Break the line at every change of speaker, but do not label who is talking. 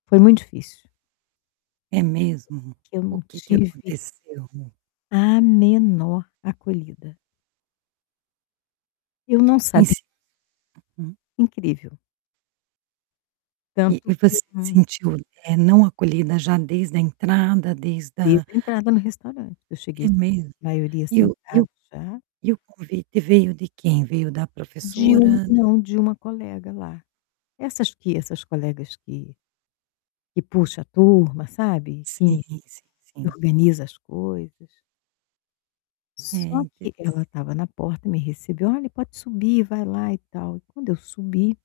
Foi muito difícil.
É mesmo?
Que eu
O
não
que que
tive
aconteceu?
a menor acolhida. Eu não
Em
sabi
si uhum.
Incrível.
E
Tanto
e
que
você
um
sentiu, eh, não acolhida já desde da entrada, desde a
Desde da entrada no restaurante, eu
É
cheguei,
mesmo?
a maioria
E o e o
sentado já.
e o convite veio de quem? Veio da
De um
professora?
não, de uma colega lá. Essas que essas colegas que que puxa a turma, sabe, que
Sim, sim, sim.
organiza as coisas.
É,
Só que
interess
ela estava na porta, me recebeu "Olha, pode subir, vai lá e tal". Quando eu subi